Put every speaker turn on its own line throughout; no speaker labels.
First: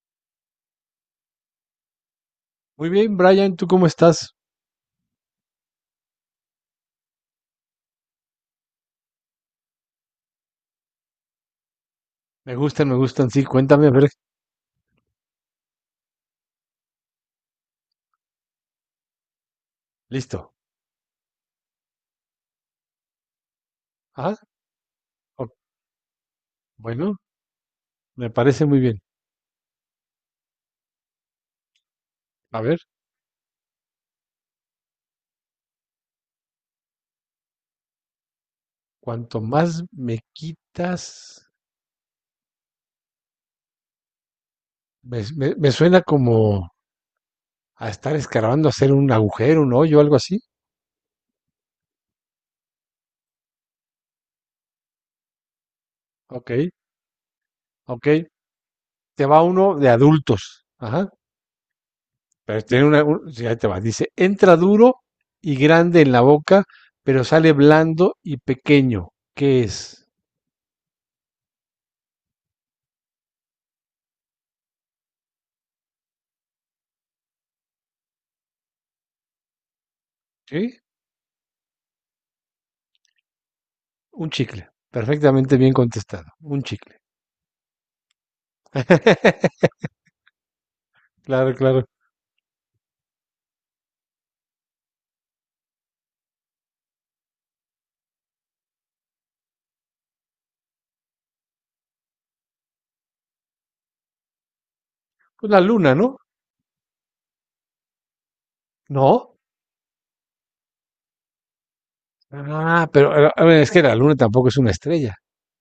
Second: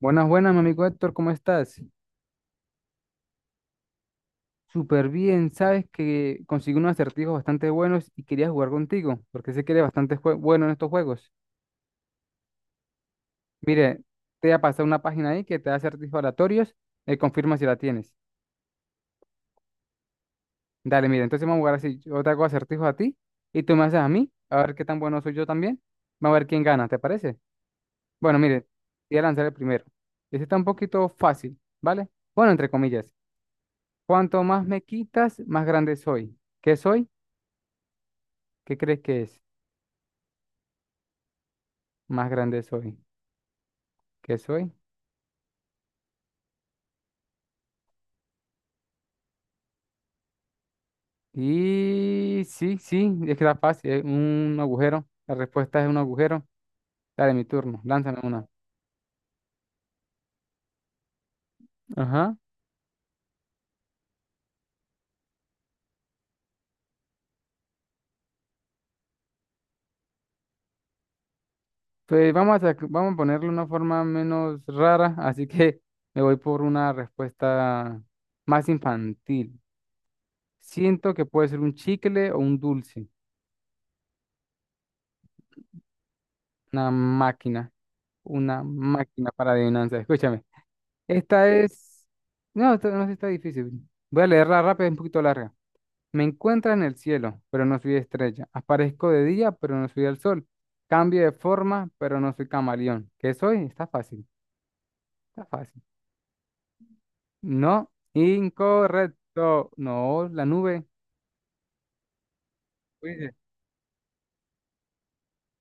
Buenas, buenas, mi amigo Héctor, ¿cómo estás?
Muy bien, Brian, ¿tú cómo estás?
Súper bien, sabes que conseguí unos acertijos bastante buenos y quería jugar contigo, porque sé que eres bastante bueno en estos juegos.
Me gustan, sí, cuéntame, a
Mire,
ver,
te voy a pasar una página ahí que te da acertijos aleatorios, confirma si la tienes.
listo.
Dale, mira, entonces vamos a jugar así, yo te hago acertijos a ti y tú me haces a mí,
Ah,
a ver qué tan bueno soy yo
o-
también. Vamos a ver quién gana, ¿te
bueno,
parece?
me
Bueno,
parece
mire,
muy bien.
voy a lanzar el primero. Este está un poquito fácil, ¿vale? Bueno,
A
entre
ver,
comillas, cuanto más me quitas, más grande soy. ¿Qué soy? ¿Qué crees que es?
cuanto más me quitas,
Más grande soy, ¿qué soy?
me suena como a estar escarbando, hacer un agujero, un hoyo, algo así.
Y sí, sí, es que está fácil, es un agujero. La respuesta es un agujero.
Ok,
Dale, mi turno,
ok,
lánzame una.
te va uno de adultos. Ajá,
Ajá.
pero tiene sí, ahí te va, dice, entra duro y grande en la boca, pero sale blando y pequeño. ¿Qué es?
Pues vamos a ponerle una forma menos rara, así que me voy por una respuesta más infantil.
¿Sí?
Siento que puede ser un chicle o un dulce,
Un chicle. Perfectamente bien contestado. Un
una
chicle.
máquina, una máquina para adivinanza. Escúchame. Esta
Claro, claro.
es... No, esta no sí está difícil. Voy a leerla rápido, es un poquito larga. Me encuentra en el cielo, pero no soy estrella. Aparezco de día, pero no soy el sol. Cambio de forma, pero no soy camaleón. ¿Qué soy? Está fácil, está
Pues la
fácil.
luna, ¿no?
No,
No.
incorrecto. No, la nube.
Ah, pero a
Pues,
a ver, es que la luna tampoco es una estrella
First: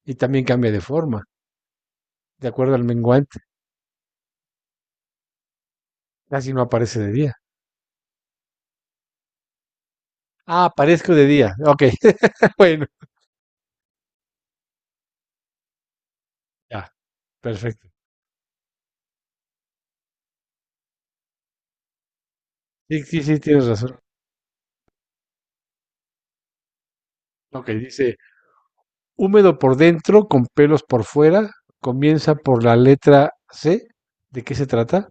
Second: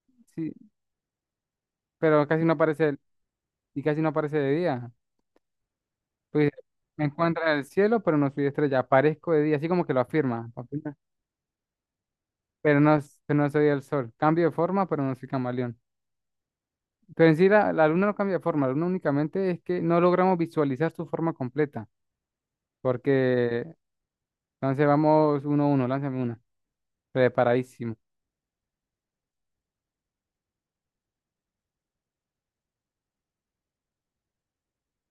y también
sí,
cambia de forma,
pero casi
de
no
acuerdo al
aparece
menguante.
y casi no aparece de día. Pues,
Casi no aparece
me
de día.
encuentra en el cielo, pero no soy estrella. Aparezco de día, así como que lo afirma,
Ah,
afirma,
aparezco de día. Ok. Bueno,
pero no soy el sol. Cambio de forma, pero no soy camaleón.
ya,
Pero en sí la
perfecto.
luna no cambia de forma, la luna únicamente es que no logramos visualizar su forma completa.
Sí, sí, sí,
Porque,
tienes razón.
entonces vamos uno a uno, lánzame una.
Ok,
Preparadísimo.
dice, húmedo por dentro, con pelos por fuera, comienza por la letra C. ¿De qué se trata?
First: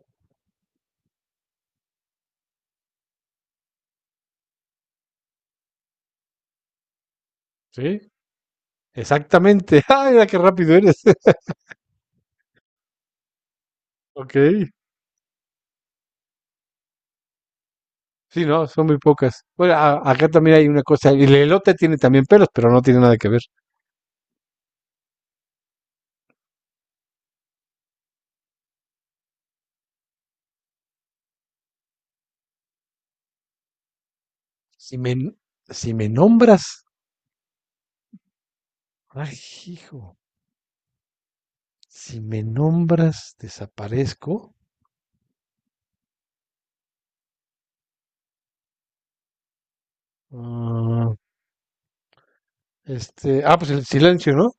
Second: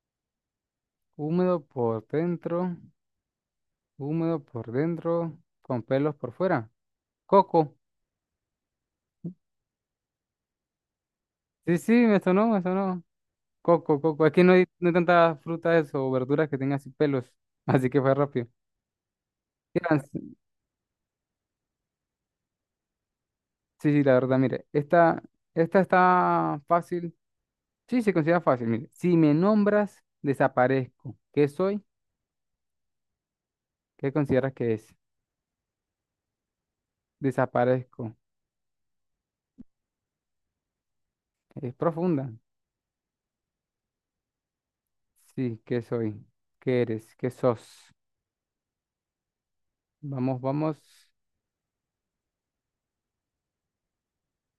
Húmedo por dentro, húmedo por dentro, con pelos por fuera. Coco.
Sí, exactamente. Ah, mira qué rápido eres.
Sí, sí, me sonó, me sonó. Coco, coco. Es
Ok.
que no hay tantas frutas o verduras que tengan así pelos. Así que fue
Sí,
rápido.
no, son muy pocas. Bueno,
Mira,
acá también hay una cosa. El elote tiene también pelos, pero no tiene nada que ver.
sí, sí, la verdad, mire. Esta está fácil. Sí, se considera fácil. Mire, si me nombras, desaparezco. ¿Qué soy? ¿Qué consideras que es?
Si me, n- si me nombras,
Desaparezco.
ay, hijo,
Es
si
profunda.
me nombras, desaparezco.
Sí, ¿qué soy? ¿Qué eres? ¿Qué sos? Vamos, vamos.
Ah, ah, pues el silencio, ¿no?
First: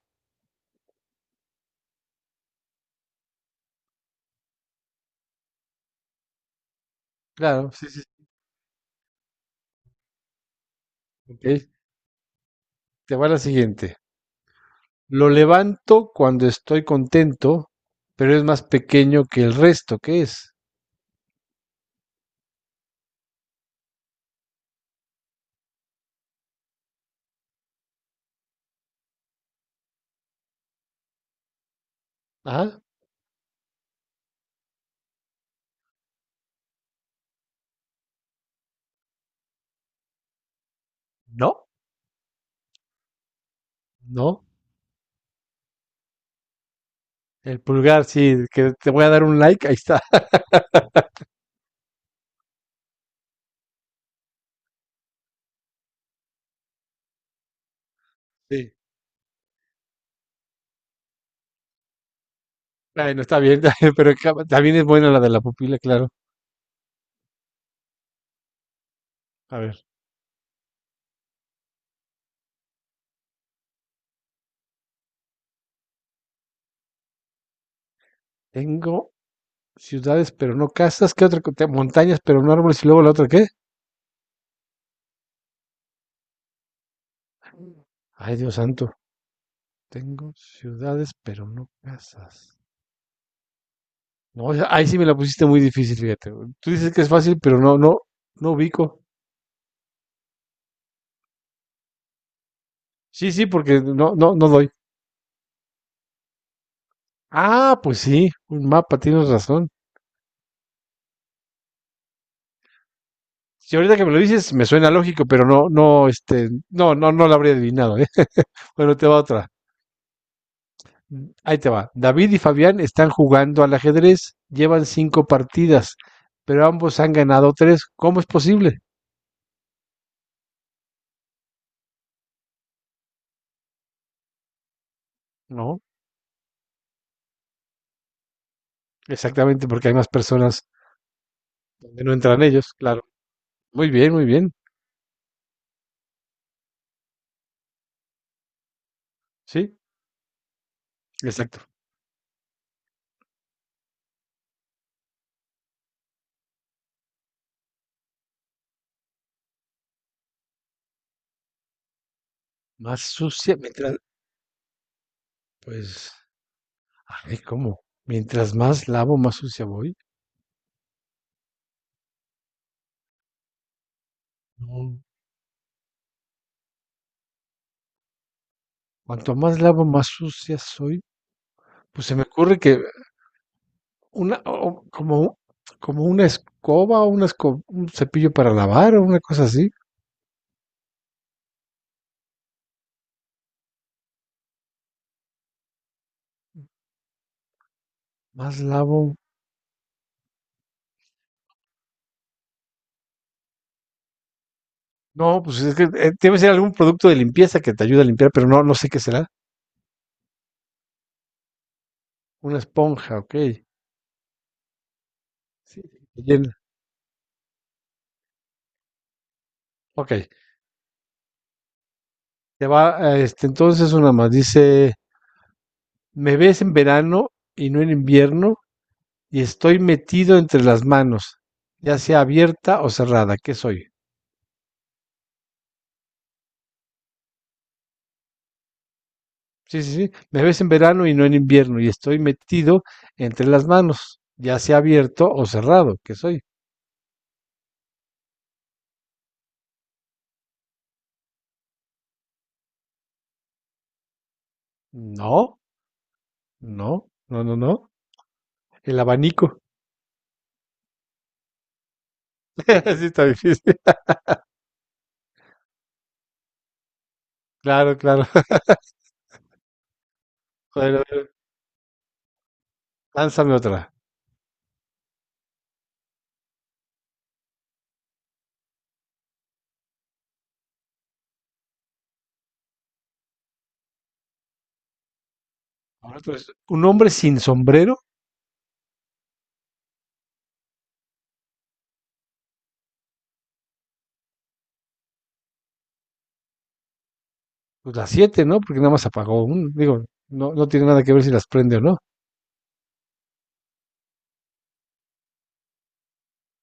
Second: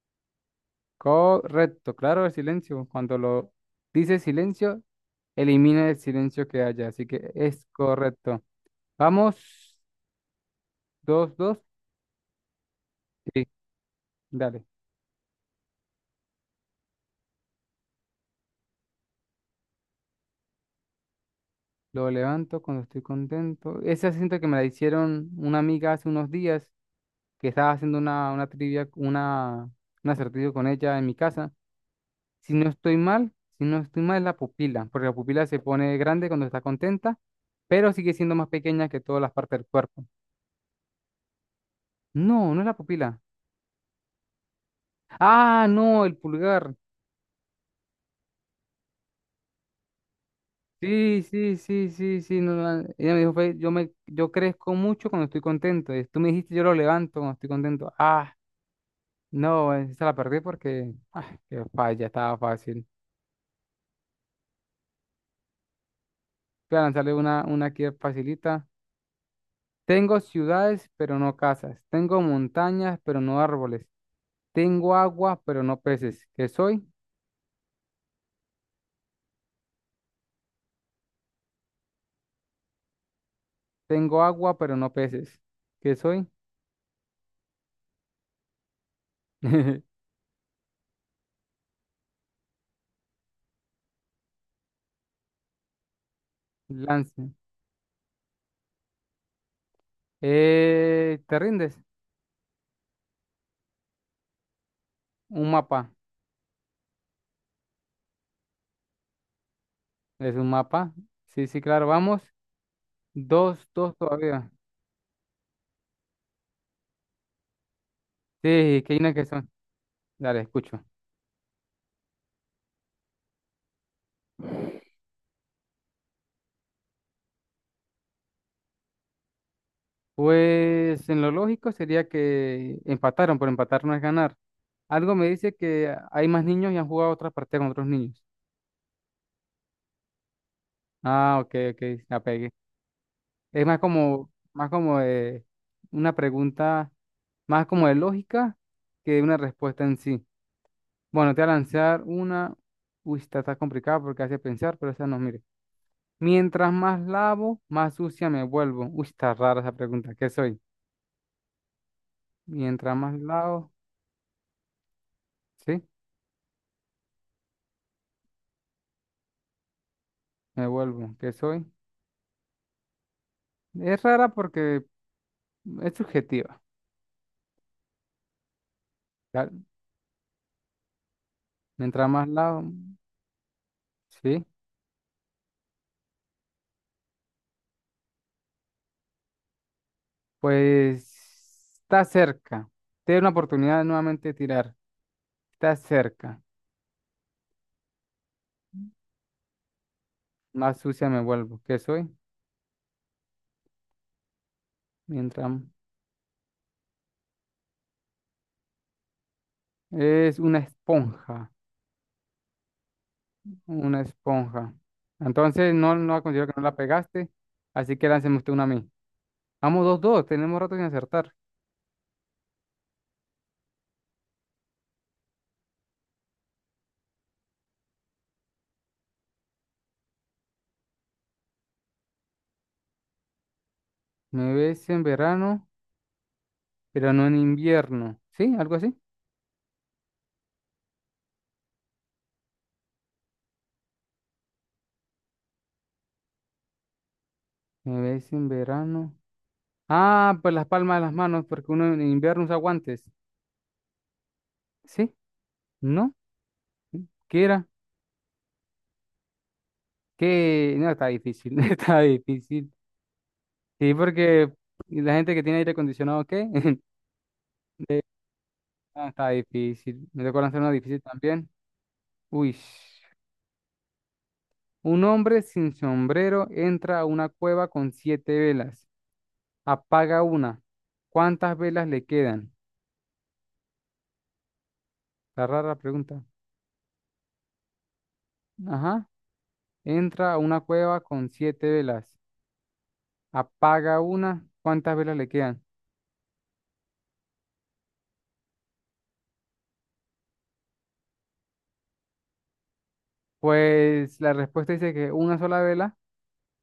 Correcto, claro, el silencio. Cuando lo dice silencio, elimina el silencio que haya. Así que es
Claro, sí, sí.
correcto. Vamos, dos,
Ok,
dos.
te va la
Sí,
siguiente.
dale.
Lo levanto cuando estoy contento, pero es más pequeño que el resto. ¿Qué es?
Lo levanto cuando estoy contento. Esa siento que me la hicieron una amiga hace unos días que estaba haciendo una trivia, un acertijo con ella en mi casa. Si no
Ah,
estoy mal, si no estoy mal es la pupila, porque la pupila se pone grande cuando está contenta, pero sigue siendo más pequeña que todas las partes del cuerpo.
no,
No, no es la pupila.
no.
Ah, no, el pulgar.
El pulgar, sí, que te voy a dar un like, ahí está.
Sí, sí, sí, sí, sí. No, no, no. Ella me dijo, fue, yo crezco mucho cuando estoy contento. Y tú me dijiste, yo lo levanto cuando estoy contento. Ah,
Sí.
no, esa la perdí porque, qué falla, estaba fácil.
Bueno, está bien, pero también es buena la de la pupila, claro.
Voy a lanzarle una aquí facilita.
A ver,
Tengo ciudades, pero no casas. Tengo montañas, pero no árboles. Tengo agua, pero no peces. ¿Qué soy?
tengo ciudades, pero no casas. ¿Qué otra? Montañas, pero no árboles. Y luego la otra, ¿qué?
Tengo agua, pero no peces. ¿Qué soy?
Ay, Dios santo. Tengo ciudades, pero no casas. No, o sea, ahí sí me la pusiste muy difícil, fíjate, güey. Tú dices que es
Lance.
fácil, pero no, no, no ubico.
¿Te rindes?
Sí, sí, porque no, no, no doy.
Un mapa.
Ah, pues sí, un mapa, tienes razón.
Es un mapa. Sí, sí, claro. Vamos. Dos,
Si
dos
ahorita que me lo
todavía.
dices, me suena lógico, pero no, no, no, no, no lo habría adivinado, ¿eh?
Sí, que hay
Bueno, te
una
va
que
otra.
son. Dale, escucho.
Ahí te va. David y Fabián están jugando al ajedrez, llevan cinco partidas, pero ambos han ganado tres. ¿Cómo es posible?
Pues en lo lógico sería que empataron, pero empatar no es ganar. Algo me dice
No,
que hay más niños y han jugado otras partidas con otros niños.
exactamente, porque hay más personas
Ah, ok, ok,
donde no
la
entran
pegué.
ellos, claro.
Es más
Muy bien, muy
como,
bien.
más como eh, una pregunta más como de lógica que de una
Sí,
respuesta en sí. Bueno, te voy a
exacto.
lanzar una. Uy, esta está complicada porque hace pensar, pero esa no, mire. Mientras más lavo, más sucia me vuelvo. Uy, está rara esa pregunta. ¿Qué soy? Mientras
Más
más
sucia,
lavo,
mientras,
sí,
pues, ay, ¿cómo? Mientras más lavo, más sucia voy.
me vuelvo. ¿Qué soy? Es rara porque
No.
es subjetiva.
Cuanto
¿Ya?
más lavo, más sucia soy. Pues
Mientras
se me
más
ocurre
lavo,
que una,
sí.
o como una escoba o un cepillo para lavar o una cosa así.
Pues está cerca. Te doy una oportunidad de nuevamente tirar. Está cerca.
Más lavo.
Más sucia me vuelvo. ¿Qué soy?
No, pues
Mientras.
es que debe ser algún producto de limpieza que te ayude a limpiar, pero no, no sé qué será.
Es una esponja,
Una esponja, ok.
una esponja. Entonces,
Sí,
no
te
considero que
llena.
no la pegaste, así que lánceme usted una a mí. Vamos, dos,
Ok.
dos, tenemos rato sin acertar.
Te va, entonces una más. Dice, me ves en verano y no en invierno y estoy metido entre las manos, ya sea abierta o cerrada. ¿Qué soy?
Me ves en verano, pero no en invierno. ¿Sí? ¿Algo así?
Sí, sí, sí. Me ves en verano y no en invierno y estoy metido entre las manos, ya sea abierto o cerrado. ¿Qué soy?
Me ves en verano. Ah, pues las palmas de las manos, porque uno en invierno usa guantes. ¿Sí?
No,
¿No?
no,
¿Qué
no, no,
era?
no. El abanico.
Que no, está difícil, está difícil.
Sí, está difícil.
Sí, porque la gente que tiene aire acondicionado, ¿qué?
Claro,
Eh,
claro.
está difícil. Me tocó lanzar una difícil
Bueno, bueno,
también. Uy,
lánzame otra.
un hombre sin sombrero entra a una cueva con siete velas, apaga una. ¿Cuántas velas le quedan? Está rara la
Ahora
pregunta.
tú eres un hombre sin sombrero,
Ajá. Entra a una cueva con siete velas, apaga una. ¿Cuántas velas le quedan?
pues las siete, ¿no? Porque nada más apagó un. Digo, no, no tiene nada que ver si las prende o no.
Pues la respuesta dice que una sola vela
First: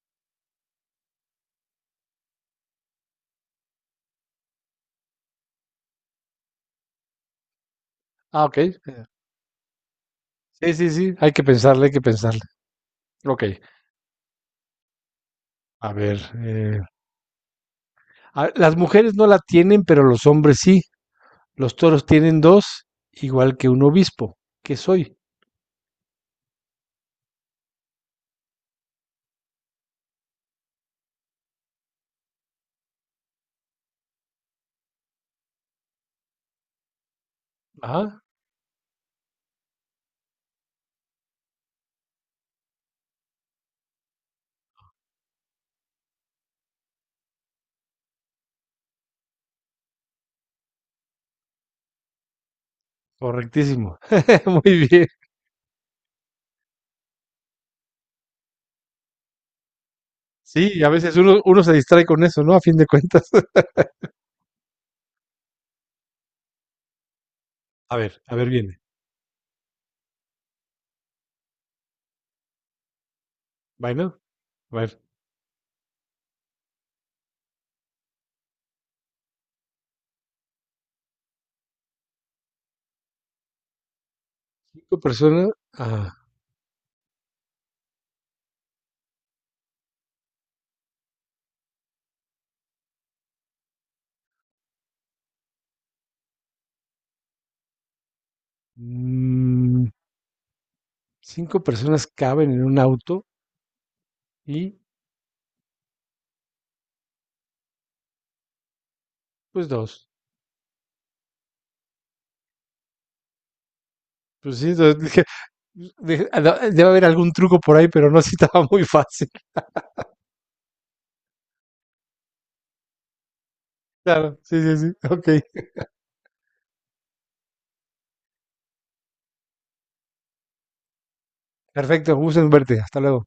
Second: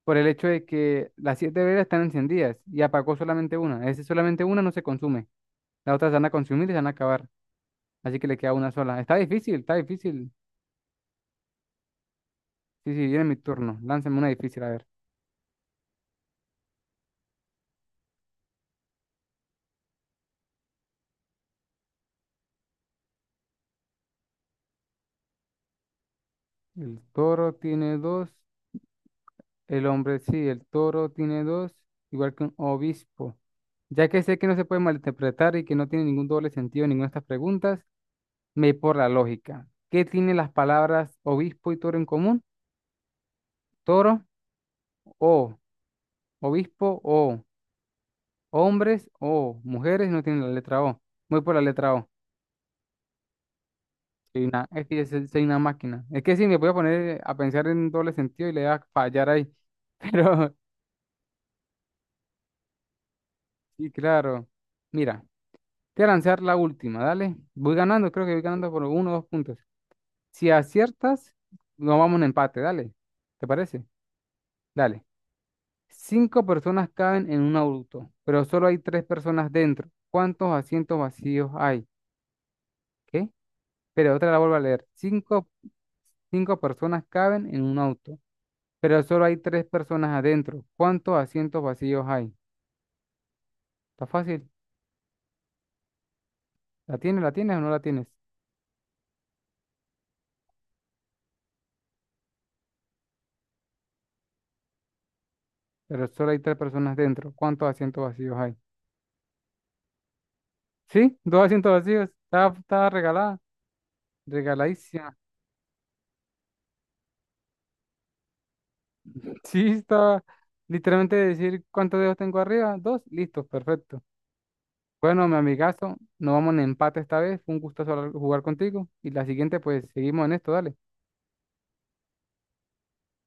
por el hecho de que las siete velas están encendidas y apagó solamente una. Es solamente una no se consume. Las otras se van a consumir y se van a acabar. Así que le
Ah,
queda
ok.
una sola. Está difícil, está difícil.
Sí, sí, sí. Hay que pensarle, hay que pensarle.
Sí, sí, viene mi
Ok.
turno. Lánzame una difícil, a ver.
A ver. eh, las mujeres no la tienen, pero los hombres sí. Los toros tienen dos, igual que un obispo. ¿Qué soy?
El toro tiene dos, el hombre sí, el toro tiene dos, igual que un obispo. Ya que sé que no se puede malinterpretar y que no tiene ningún doble sentido en ninguna de estas preguntas,
Ajá,
me voy por la lógica. ¿Qué tienen las palabras obispo y toro en común? Toro o, obispo o, hombres o, mujeres no tienen la letra O. Voy por la letra O.
correctísimo.
Soy una, es
Muy
que
bien.
soy una máquina. Es que si me voy a poner a pensar en doble sentido y le voy a fallar ahí, pero.
Sí, a veces uno se distrae con eso, ¿no? A fin de cuentas.
Sí, claro. Mira, te voy a lanzar la última, dale. Voy ganando, creo que
A
voy
ver,
ganando
viene.
por uno o dos puntos. Si aciertas, nos vamos en empate, dale. ¿Te parece?
Bueno, bueno.
Dale. Cinco personas caben en un auto, pero solo hay tres personas dentro. ¿Cuántos asientos vacíos hay? ¿Qué? Pero otra la vuelvo a leer.
cinco personas,
Cinco,
ah,
cinco personas caben en un auto, pero solo hay tres personas adentro. ¿Cuántos asientos vacíos hay? Está fácil. ¿La tienes o no la tienes?
mm, Cinco personas caben en un auto y
Pero solo hay tres personas dentro. ¿Cuántos asientos vacíos hay?
pues dos.
Sí, dos asientos vacíos. Estaba regalada,
Pues sí, dos,
regaladísima.
dije, pues, dije, "Ah, no, debe haber algún truco por ahí, pero no, sí estaba muy fácil.
Sí, estaba literalmente decir cuántos dedos tengo arriba. Dos, listo, perfecto.
Claro, sí, sí, sí.
Bueno,
Ok,
mi amigazo, nos vamos en empate esta vez. Fue un gusto jugar contigo. Y la siguiente, pues seguimos en esto, dale.
perfecto, gusto en verte. Hasta luego.